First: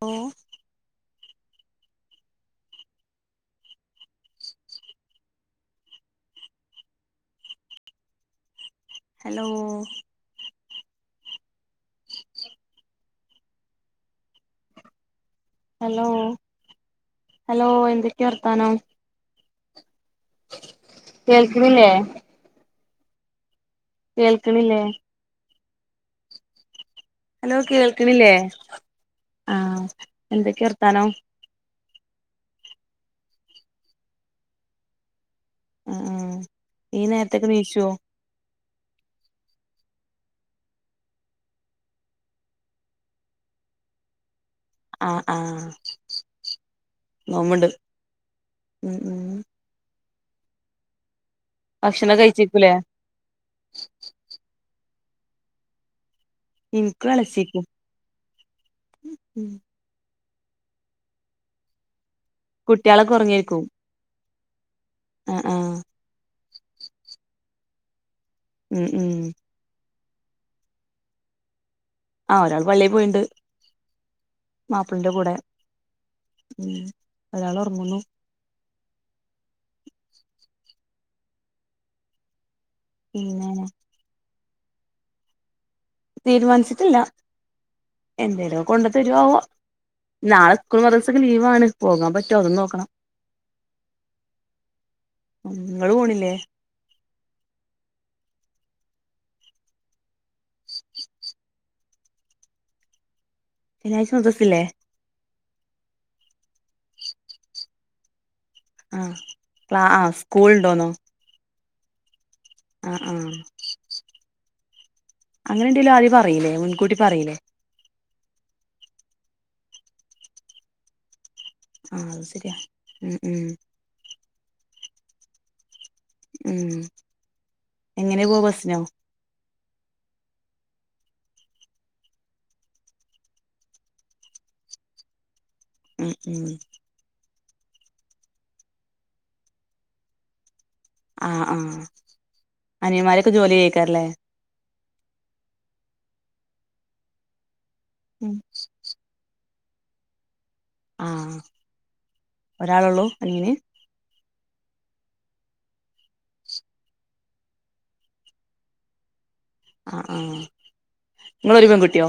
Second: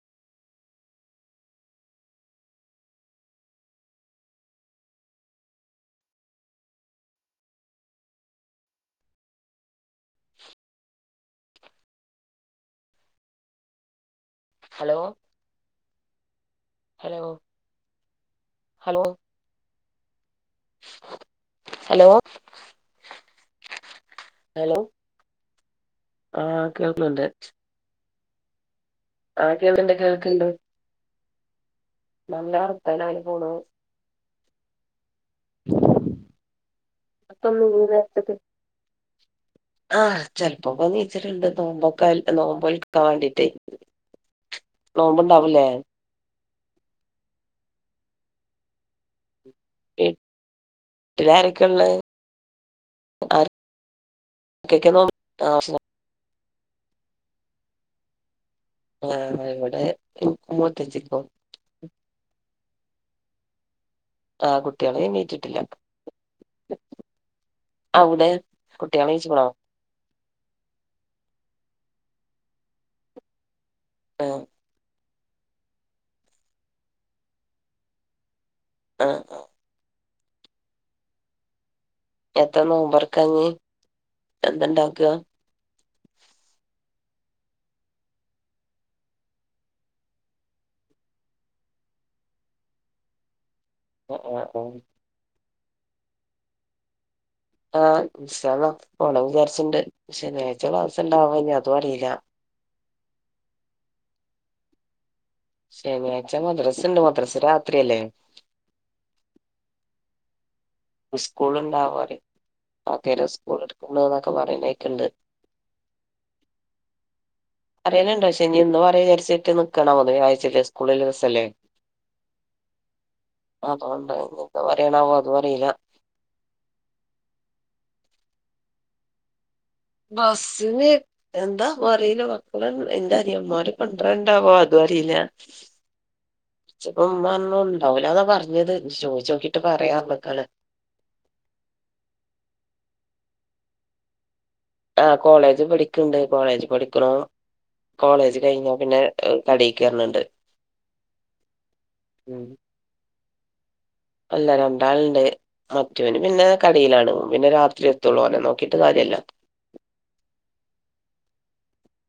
ഓ hello [inaudible] [unintelligible] hello hello hello എന്തൊക്കെയാ വർത്താനം hello കേൾകിണില്ലേ ഹലോ കേൾക്കണില്ലേ ആഹ കേൾക്ണണ്ട് ണില്ലേ ആഹ കേൾക്കണ്ട് എന്തൊക്കെ വർത്താനം നല്ല വർത്താനം അങ്ങനെ പോണു ആ ആ ഈ നേരത്തൊക്കെ നീചൊ ആ ചെൽപ്പോക്കെ നീച്ചല്ണ്ട് നോമ്പൊക്ക നോമ്പോൽകാൻ വാണ്ടിട്ട് ആ ആ നോമ്പ്ണ്ട് ഉം ഉം വിട്ടില് ആരൊക്കെ ള്ളത് ഭക്ഷണം കഴിച്ചേക്കൂലേ അരൊ [inaudible] ഇൻക്കും ഇളേച്ചിക്കും ആ ഇവിടെ ഇൻക്കും മൂത്തച്ചിക്കും കുട്ട്യാളൊക്കെ ഒറങ്ങേക്കും ആ കുട്ട്യാള് എണീറ്റിട്ടില്ല അവടെ ഉം കുട്ട്യാള് ഉം നീച്ച്ക്ക്ണോ ആ ഒരാള് പള്ളി പോയിണ്ട് ആഹ് മാപ്ലന്റെ കൂടെ ഒരാൾ ഒർങ്ങുന്നു ആ ആ എത്ത നോമ്പൊർക്കാഞ്ഞി പിന്നെ എന്തണ്ടാക്ക തീരുമാനിച്ചിട്ടില്ല എന്തേലോ കൊണ്ട് തരോവോ നാളെ സ്കൂളും മദ്രാസൊക്കെ ദിവസക്കെ ലീവാണ് പോകാൻ പറ്റോ അതും നോക്കണം [inaudible] ങ്ങള് പോണില്ലേ ആ ഇന്ഷാ അല്ലാഹ് പോണം വിചാരിച്ച്ണ്ട് ശനിയാഴ്ച ക്ലാസ്സ്‌ണ്ടാവോ ഇനി അതും അറില്ല ശനിയാഴ്ച മദ്രസില്ലേ ശനിയാഴ്ച മദ്രസ്ണ്ട് മദ്രസ് രാത്രിയല്ലേ ആ ക്ലാ ആ സ്കൂൾ ഉണ്ടോന്നോ സ്കൂൾ ഉണ്ടാവറിയും ആ ആ [unintelligible] സ്കൂൾ ഇട്ക്ക്ണ്ട് എന്നൊക്കെ പറയ്ണേക്ക്ണ്ട് അങ്ങനെണ്ടേല് ആദ്യം പറീലേ മുൻകൂട്ടി പറീലേ [unintelligible] പക്ഷെ ന്ന് പറയ വിചാരിച്ചിട്ട് നിക്കാണോ [unintelligible] സ്കൂള്ള്ള ദിവസല്ലേ ആ അത് ശെരിയാ ഉം ഉം [unintelligible] പറയ്ണാവോ അതുറീല ഉം എങ്ങനെ പോവ ബസ്സിനോ ബസ്സിന് എന്താവോ റില മക്കള് ന്റെ അനിയന്മാര് [unintelligible] [unintelligible] ഉം ഉം ഉണ്ടാവൂല ന്നാ പറഞ്ഞത് ചോയ്ചോക്കിട്ട് പറയാർഞ്ക്കാണ് ആ ആ അനിയന്മാരൊക്കെ ജോലി ചെയ്യേയ്ക്കാരം ല്ലേ ആ കോളേജ് പഠിക്ക്ണ്ട് കോളേജ് പഠിക്കണം ഉം കോളേജ് കഴിഞാ പിന്നെ കടേക്കേർന്ണ്ട് ആ ഒരാളൊള്ളൂ അനിയന് അല്ല രണ്ടാള്ണ്ട് മറ്റോന് പിന്നെ കടേലാണ് പിന്നെ രാത്രി എത്തുള്ളു ഓനെ നോക്കിട്ട് കാര്യല്ല ആ ആ ങ്ങള് ഒരു പെൺകുട്ട്യോ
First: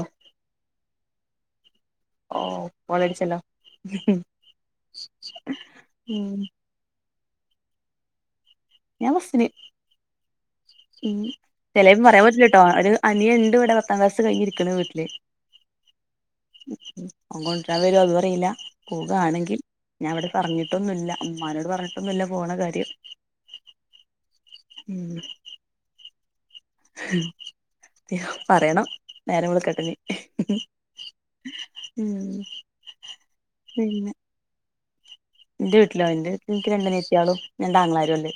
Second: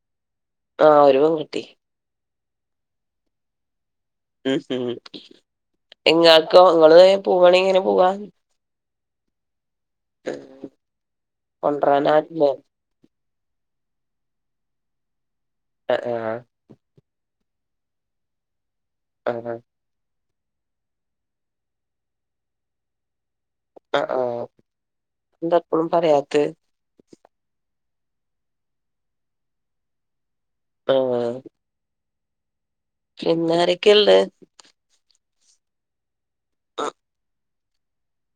ആ ഒരുപെൺകുട്ടി ഓ കോളടിച്ചല്ലോ ഹ് ഹ് ഉം ഇങ്ങൾക്കോ ഇങ്ങള് പോവാണെങ്കി എങ്ങനെ പോവാ ഞാൻ ബസ്സിന് ചെലേപ്പം പറയാൻ പറ്റൂല്ല കൊണ്ടരാനാരുല്ലേ ട്ടോ ഒരു അനിയണ്ട് വ്ടെ പ ത്താം ക്ലാസ്സ്‌ കഴിരിക്ക്ണ് വീട്ടില് ആ ഓൻ കൊണ്ട്രാൻ വെരോ അതും അറീല ആ ആ പോകാണെങ്കിൽ ഞാൻ ഇവിടെ പറഞ്ഞിട്ടൊന്നുല്ല മ്മാനോട് പറഞ്ഞിട്ടൊന്നുല്ല പോണ കാര്യം ആ ആ ഉം എന്തപ്പളും പറയാത്ത് - പറയണം നേരം വെളുക്കട്ടെനി ആ ഉം പിന്നാരൊക്കെ പിന്നെ ള്ളത് എന്റെ വീട്ടിലോ എന്റെ വീട്ടിൽ എനിക്ക് രണ്ടനിയത്തിയാളും രണ്ടാങ്ങളാരും ഉള്ളത്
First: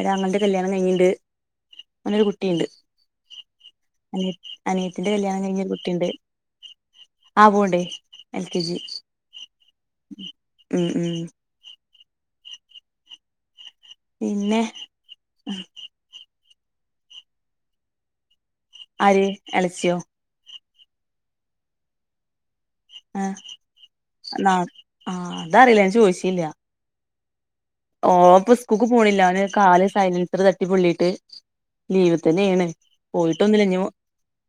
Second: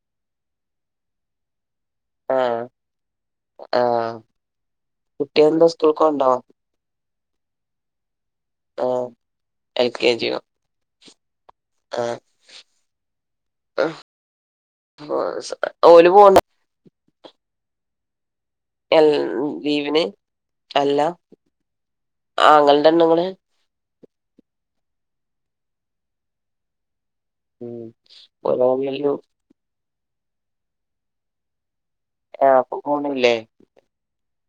ഒരാങ്ങളുടെ കല്യാണം കൈഞ്ഞിണ്ട് ഓനൊരു ആ കുട്ടിയുണ്ട് ആ അന അനിയത്തിന്റെ കുട്ടി കല്യാണം എന്താ കഴിഞ്ഞൊരു സ്കൂൾക്ക് കുട്ടിയുണ്ട് പോണ്ടോ ആ പോവ്ണ്ട് എൽ കെ ജി ആ എൽ കെ ജിയോ ഉം ഉം ആ പിന്നെ ആ ഓല് പോണ്ട എ ആര് എളച്ചിയോ ലീവ്ന് അല്ല ആങ്ങ ആഹ് എന്നാ ആഹ് അതറിയില്ല ഞാൻ ചോദിച്ചില്ല ഓപ്പ സ്കൂൾക്ക് ഓരോന്നിലും പോണില്ല അവന് കാല് സൈലൻസർ തട്ടി പൊള്ളിട്ട് ലീവ് തന്നെെയണ് അപ്പൊ പോണില്ലേ പോയിട്ടൊന്നില്ലഞ്ഞ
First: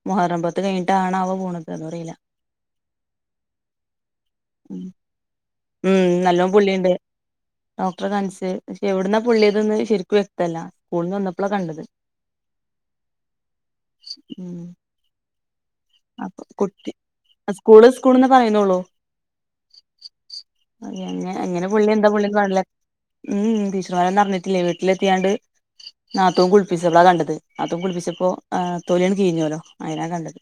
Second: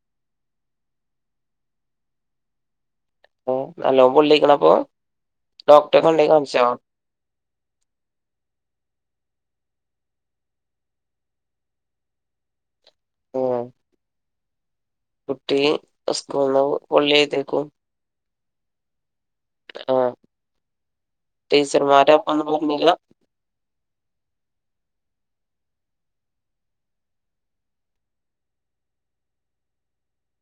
മുഹറം പത്ത് കഴിഞ്ഞിട്ടാണോ അവൻ പോണത് ന്ന് അറിയില്ല നല്ലോം പൊള്ളിക്ക്ണൊ അപ്പം ഉം നല്ലോ പുള്ളിയുണ്ട് ഡോക്ടറെ കാണിച്ച് പക്ഷെ എവിടുന്നാ പുള്ളിയത്ന്ന് ശരിക്കും വ്യക്തല്ല സ്കൂള് ന്ന് വന്നപ്പോളാ കണ്ടത് ആഹ ഉം സ്കൂൾന്ന് [unintelligible] പൊള്ളി എഴുതേക്കും അസ്കൂൾ സ്കൂൾ. പറയുന്നുോള്ളൂ ആ ആ അങ്ങനെ പുള്ളി എന്താ ടീച്ചർമാര് പുള്ളിന്ന് അപ്പൊന്നും കാണില്ല പറഞ്ഞില്ല ഉം ടീച്ചർമാരൊന്നും അറി ച്ചിട്ടില്ല വിട്ടില് ലെത്തിയാണ്ട് നാത്തും കുളിപ്പിച്ച പ്പളാ കണ്ടത് നാത്തും കുളിപ്പിച്ചപ്പോ തൊലിയണ് കീഞ്ഞല്ലോ അയിലാ കണ്ടത്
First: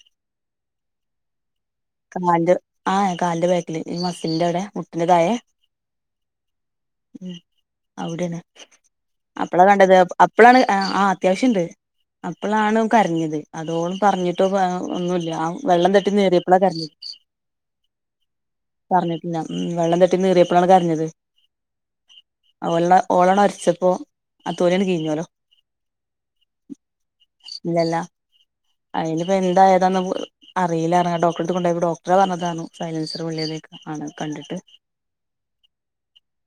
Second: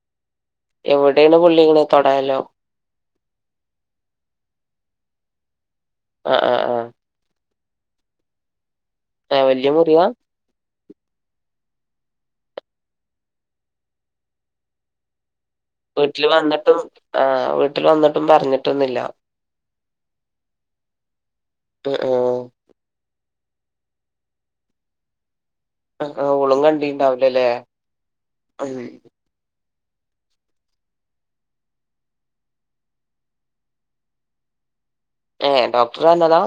എവിടെയാണ് പൊള്ളിക്കണെ തൊടേലോ കാലിന്റെ ആഹാ കാലിന്റെ ബാക്കിൽ ഈ മസിലിന്റെ വിടെ [unintelligible] ആഹ ആഹ ആഹ അവിടൊണ് ആ അപ്പളാ വല്യ കണ്ടത് മുറിവാ അപ്പളാണ് ആ അത്യാവശ്യണ്ട് അപ്പോളാണ് ന്കരഞ്ഞത് അതോളും പറഞ്ഞിട്ടോ ഒന്നുമില്ല ആ വെള്ളം തട്ടി വീട്ടില് നിറിയപളാ വന്നിട്ടും കരഞ്ഞത് ആ വീട്ടിൽ വന്നിട്ടും പറഞ്ഞിട്ടൊന്നുല്ല പറഞ്ഞിട്ടില്ല ഉ വെള്ളം തട്ടി നിറിയപ്പോഴാണ് കരഞ്ഞത് ഉം ഉം ആ വെള്ള [unintelligible] ഓളാ ട്ട് ഒരച്ചപ്പോ ആ തോലിയാട്ട് കിഴിഞ്ഞല്ലോ ഹ് ഓളും കണ്ടിണ്ടാവലല്ലേ ഉ അതാ അറിയില്ലഡോക്ടറെ അടുത്ത് കൊണ്ടോയപ്പളാണ് ഡോക്ടറാ പറഞ്ഞത് സൈലൻസർ പേള്ളിയതാണന്ന് ആണ് കണ്ടിട്ട് ഏ ഡോക്ടറന്നതാ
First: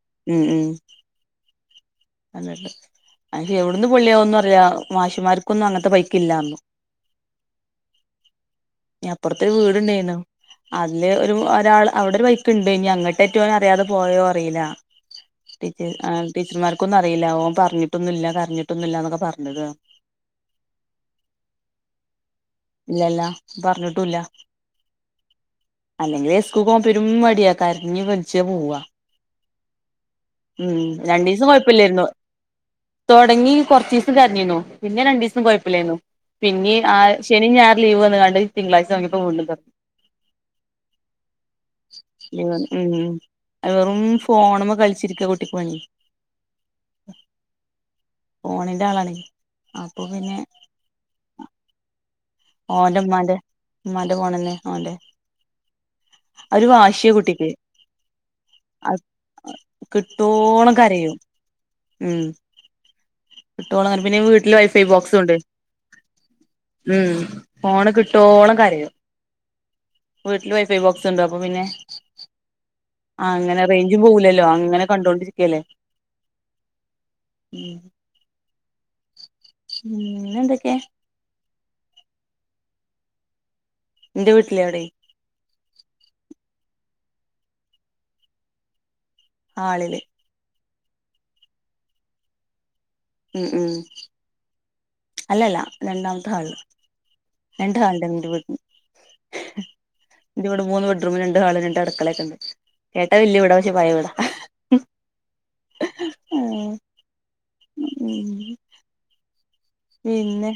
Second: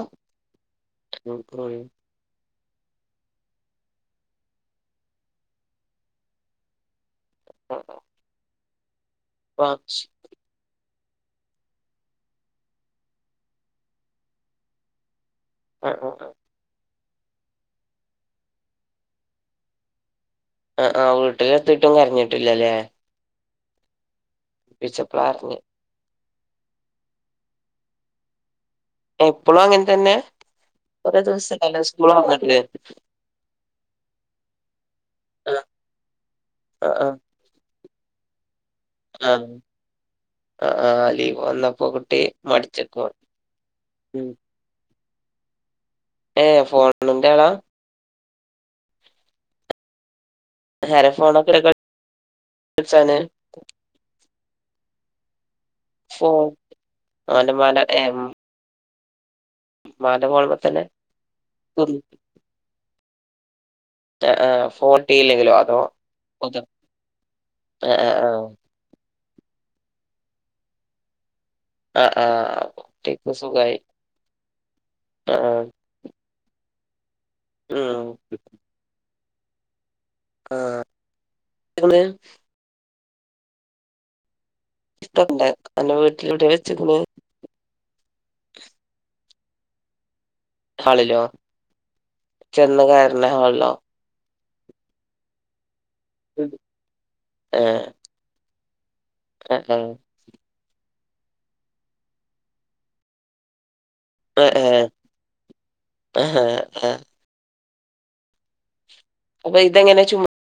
[unintelligible] അയ്ന്എവിടന്ന് പൊുള്ളിയന്ന് അറില മാഷിമാർക്കൊന്നും അങ്ങനത്തെ ബൈക്ക ഇല്ല റന്നു [unintelligible] ഞ അപ്പുറത്ത ഒരു ആ വീടുണ്ടായിരുന്നു അതില് ഒരു ഒരാൾ അവിടെ ഒരു ബൈക്ക് ഇടായിന് അങ്ങോട്ട് അറ്റെ ഒന് അറിയാത്ത പോയോ അറിയില്ല ടീച്ച ആ ടീച്ചർമാർ ക്ക്ഒന്നും അറീല ഓന് പറഞ്ഞിട്ടൊന്ന് ഇല്ല കരഞ്ഞിട്ടൊന്നുമില്ല എന്നൊക്കെ പറഞ്ഞത് ആ ആഹ് വീട്ടിലെത്തിട്ടും കരഞ്ഞിട്ടില്ലല്ലേ പറഞ്ഞിട്ടുംല്ല വിളിച്ചപ്പോളാ അറിഞ്ഞത് സ്കൂൾ പോവാൻ പേരും മടിയ കരഞ്ഞു പ്പിടിച്ച പോവാ ഇപ്പോളും അങ്ങനെ തന്നെ ഉം ഒരേ ദിവസാലോ സ്കൂള [unintelligible] തുടങ്ങി കുറച്ച ദിവസം കരഞ്ഞിന്നു പിന്നെ രണ്ടു ദിവസം ആ കുഴപ്പില്ലായിന്നു പിന്നെ ആ ശനി ഞായർ ലീവ് വന്നകണ്ട് തിങ്കളാഴ്ച ഓന്റ പ്പം വിട്ന്ന് ആ ആ ആ ലീവ് വന്നപ്പോ കുട്ടി മടിച്ചക്ക [unintelligible] മ്മം വെറും ഉം ഫോണിമ്മേ കളിച്ച ചിരിക്ക കുട്ടിക്ക് പണി ഏ ഫോട്ടുളന്റെആളാ ഫോണിന്റെ ആളാണ് അപ്പൊ പിന്നെ ഹരെ ഫോണ [unintelligible] ഓന്റെ ഉമാന്റെ ഉമ്മാന്റെ പോണല്ലെ ഓന്റെ ഫോൺ ഒരു വാശിയ കുട്ടിക്ക് ഓന്റെ മ്മാന്റെ ഏ അത് മ്മാന്റെ ഫോൺമ്മെ കിട്ടോളം തന്നെ കരയും ഉം കിട്ടോളോ [unintelligible] പിന്നെ ആ ആ വീട്ടില് വൈഫൈ ഫോൺ ബോക്സ് ഉണ്ട് കിട്ടിയില്ലെങ്കിലോ അതോ അതോ ഉം ആ ഫോണ് ആ കിട്ടോളം കരയും വീട്ടില് വൈഫൈ ബോക്സ് ഉണ്ട് പോവിനെ ആ ആ ആ [unintelligible] ആ കുട്ടിക്ക് അങ്ങനെ സുഖായി റേഞ്ചും പോവലല്ലോ അങ്ങനെ ആ കണ്ടോണ്ടിരിക്കല്ലേ ഉം ആഹ പിന്നെ ആ എന്തൊക്കെയാ ബൈക്ക് എന്റെ വീട്ടിൽ ഇഷ്ടം ഉണ്ട് അന്റെ വീട്ടിൽ എവിടെയാ വെച്ച്ക്കണേ ആളില് ഹാളിലോ ചെന്ന് കറുന്ന ഉം ഉം ഹാളിലോ അല്ലല്ല രണ്ടാമത്തെ ഹാള്ൽ ഏ രണ്ട് ഹാള്ണ്ട് ന്റെ വീട്ന് ആഹ് ആഹ് ന്റെ വീട് മൂന്ന് ബെഡ് റൂമ് ല്ണ്ട് ഹാൾല് ണ്ട് അടക്കളേണ്ട് കേട്ട വല്ല്യ വീടാ പക്ഷേ പയേവീടാ അ ആ അഹാ ഉം ഹ അപ്പൊ ഇതെങ്ങനെ ചുമ പിന്നെ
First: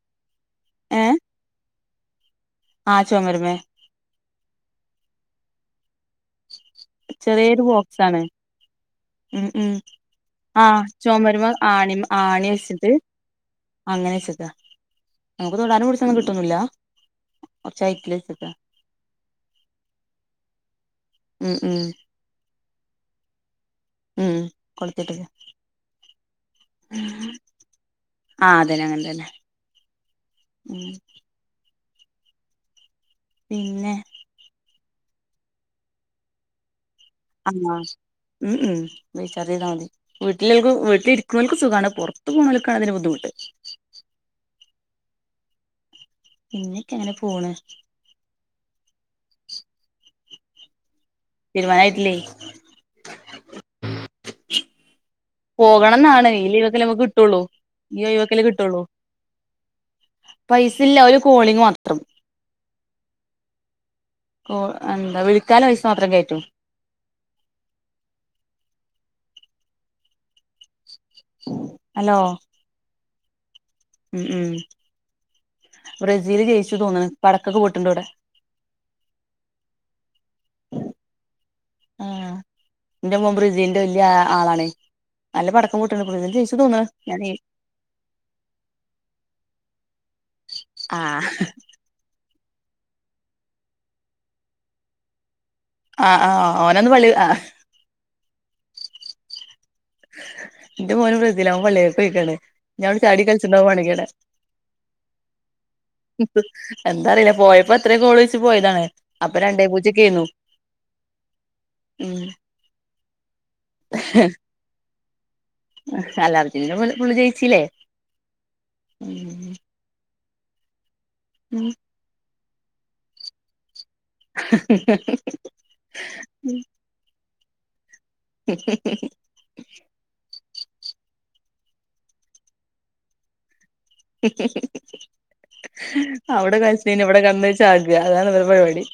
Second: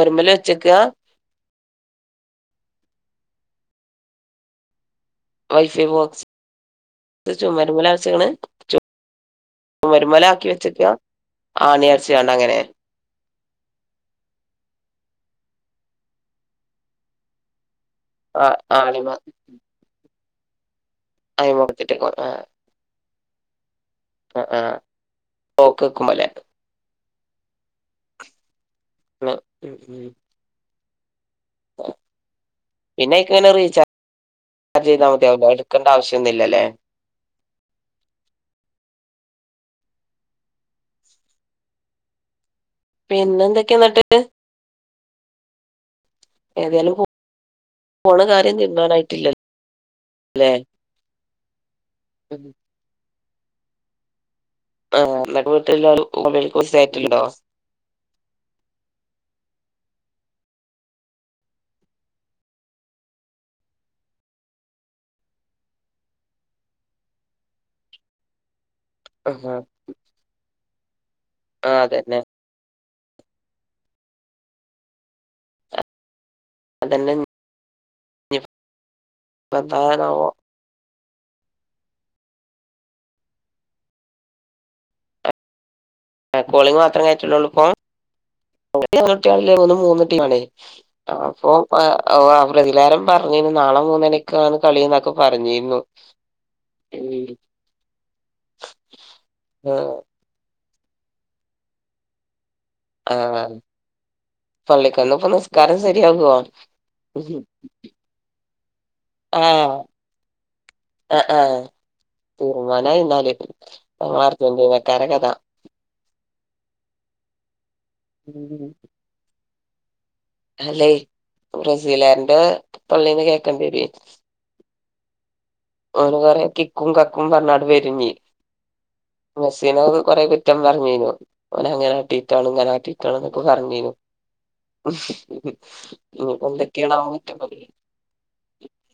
പൊരമ്മല് വെച്ചക്കാ ഏ ആ ചൊമര്മ്മെ വൈഫൈ ബോക്സ് ചെറ്യേരു ചുമരുമ്മലാ ബോക്സാണ് വെച്ച്ക്ക്ണ് ഉം ഉം ചുമരുമ്മലാക്കി ആഹ് വെച്ചക്കാ ചൊമര്മ്മെ ആണി ആണിയാര്ച്ചാണ്ട് ആണി അങ്ങനെ വെച്ചിട്ട് അങ്ങനെ ച്ചക്കാ നമുക്ക് തൊടാനും പിട്ച്ചാനും കിട്ടൊന്നുല്ല കൊറച്ച് ഹൈറ്റില് ആ വെച്ചക്കാ ആണിമ്മെ അയി ഉം ഉം [unintelligible] ഉം ആ ആഹ് ക്ളോക്കെക്കുമ്പോലെ ആത് പിന്നെ ഉം ഉം ഉം പിന്ന യ്ക്ക്‌ങ്ങനെ റീച്ചാ പിന്നെ അത് ചെയ്താ മത്യാവുല്ലേ ഇട്ക്കണ്ടാവശ്യം ഒന്നുല്ലല്ലേ അന്നോ ഉം ഉം റീചാർജ് ചെയ്താ മതി വീട്ടിളോൽക്ക് വീട്ടിലിരിക്ണോൽക്ക് സുഖാണ് പൊർത്ത് പോണോൽ പിന്നെ ന്തൊക്കെയാ ന്നട്ട് പിന്നെക്കെ ഏതായാലും അങ്ങനെ പോണ് പോണ കാര്യം തീർമാനായിട്ടില്ലലെ തിരുമാനായിട്ടില്ലെ ആഹ് ന്നട്ട് വീട്ടില്ലോല് പോകണന്നാണ് ഈ മൊബൈല്ക്ക് ബിസി ലീവൊക്കല്ലെ മ്മക്ക് ആയിട്ട്ണ്ടോ കിട്ടൊള്ളൂ ഈ ഒഴിവൊക്കല്ലേ കിട്ടൊള്ളൂ പൈസേല്ല ഒരു കോളിങ് മാത്രം കോ എന്ത വിളിക്കാള്ള പൈസ മാത്രം കേറ്റും ആഹാ ഹലോ ഉ ഉം ബ്രസീല് ജയിച്ചു തോന്ന്ണ് അതന്നെ പടക്കൊക്കെ പൊ ണ്ടൂടെ പ്പെന്തായാനാവോ? ആ എന്റെ മോൻ ബ്രസീൽന്റെ വല്ല്യ ആളാണേ നല്ല പട ഏ കോളിംഗ് മാത്രം കേറ്റലൊള്ളൂ പ്പം ങ്ങക്കെത്ര കുട്ട്യാള ള്ളെ [unintelligible] മൂന്നുട്ട്യളാണേ [unintelligible] ആഹ് അപ്പം അ ഓ അ [unintelligible] പറഞ്ഞിനി നാളെ മൂന്നണിക്കാണ് കളീന്നൊക്കെ പറഞ്ഞീ ആഹ് ആഹ് ഓനന്ന് പള്ളി ആഹ് ആഹ് ന്റെ മോനും ബ്രസീല ഓൻ പള്ളീല് പോയേക്കാണ് ഞാവടെ ചാടി ആഹ് കളിച്ണ്ടാവും [unintelligible] മാണെങ്കി ആടെ പള്ളിക്കന്ന് ഇപ്പൊ നിസ്കാരം ശരിയാകുവോ എന്താറില്ല പോയപ്പോ ആത്രേ ഗോളോയ്ച്ച് പോയതാണ് അപ്പ രണ്ടേ ആഹ് പൂജ്യക്കേന്നു ആഹ് ആഹ് തീരുമാനായിന്നാല് ഓൻ അർജന്റിന്നെ [unintelligible] ഫുൾ ഫുള്ള് ജയിച്ചില്ലേ അല്ലെ ബ്രസിലാരന്റെ തൊള്ളിന്ന് കേക്കണ്ടിരുവെ ഓന് കൊറെ കിക്കും കക്കും പർഞ്ഞാട്ട് വെരുംഞ്ഞെ മെസ്സിനൊക്കെ കൊറെ കു റ്റം പറഞ്ഞേനു. ഓനങ്ങനാട്ടീട്ടാണ് ങ്ങനാട്ടീട്ടാണ് ന്നൊക്കെ പറഞ്ഞേനു. അവിടെ കൾചേന് എന്തൊക്കെയാണാവോ വടെ കട്ന്ന് പറ്റുന്നത് ചാക അതാണ് വരെ പര്പാടി.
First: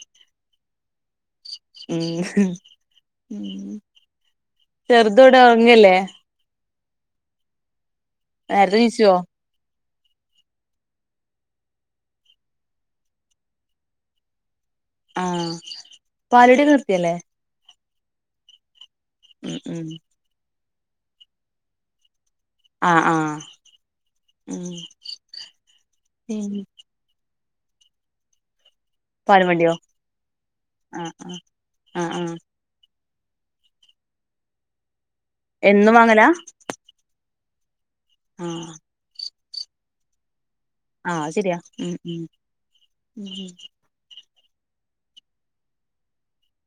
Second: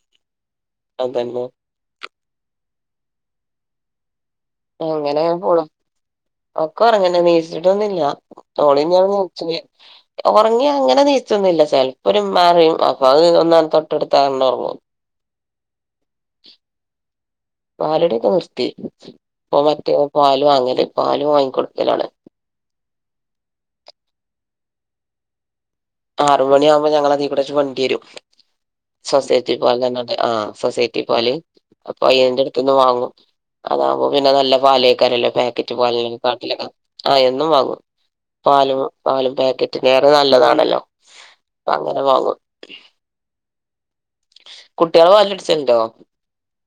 അതെന്നെ ഉം മ്മ്ഹ് ഉം ചെറുതവടെ ഒറങ്ങല്ലേ ഒക്കൊറങ്ങനെ നീച്ചിട്ടൊന്നില്ല നേരത്തെ നീച്ചോ ഓളിഞ്ഞൊറങ്ങും [unintelligible] [inaudible] ഒറങ്ങി അങ്ങനെ നീച്ചൊന്നില്ല ചെലപ്പൊരിമ്മാറിയും അപ്പൊ അത് ഒന്നാണ്ട് തൊട്ടൊടുത്ത അങ്ങനൊറങ്ങും ആ പാലുടി നിറുത്തിഅല്ലേ പാലുടി ഒക്കെ നിർത്തി ഇപ്പൊ ഉം മറ്റേ പാല് വാങ്ങല് പാല് വാങ്ങിക്കൊട്ക്കലാണ് ആ അ മ് ആറു മണി ആകുമ്പോ ഞങ്ങളതീ കുടൊക്കെ വണ്ടി വരും പാലും സൊസൈറ്റി വണ്ടിയോ പാൽന്നറിഞ്ഞിട്ട് ആ സൊസൈറ്റി ആഹ് പാല് ആഹ് ആ ആഹ് ആഹ് പയ്യന്റെ ടുത്ത്ന്ന് വാങ്ങും അതാവുമ്പോ പിന്നെ നല്ല പാലേക്കാരല്ലേ പേക്കറ്റ് എന്നും പാല് വാങ്ങലാ കാട്ടിലൊക്കെ ആ എന്നും വാങ്ങും ആഹ് പാലു പാലുംപാക്കറ്റി ലേറെ നല്ലതാണല്ലോ ആ സരിയാ അപ്പൊ മ് അങ്ങനെ മ് കുട്ട്യാൾ പാലുടിച്ചലുണ്ടോ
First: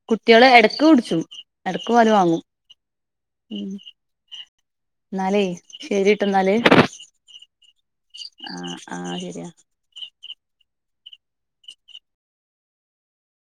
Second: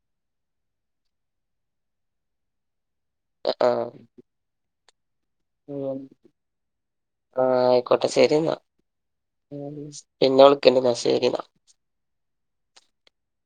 കുട്ട്യാള് എടക്ക് കുടിച്ചും എടക്ക് പാല് വാങ്ങും ആഹ് എന്നാലേയ് ശരിട്ടൊന്നാല് ആ ആയിക്കോട്ടെ ശെരിന്നാ ശരിയാ പിന്നെ വിളിക്കണ്ട്ന്നാ [unintelligible]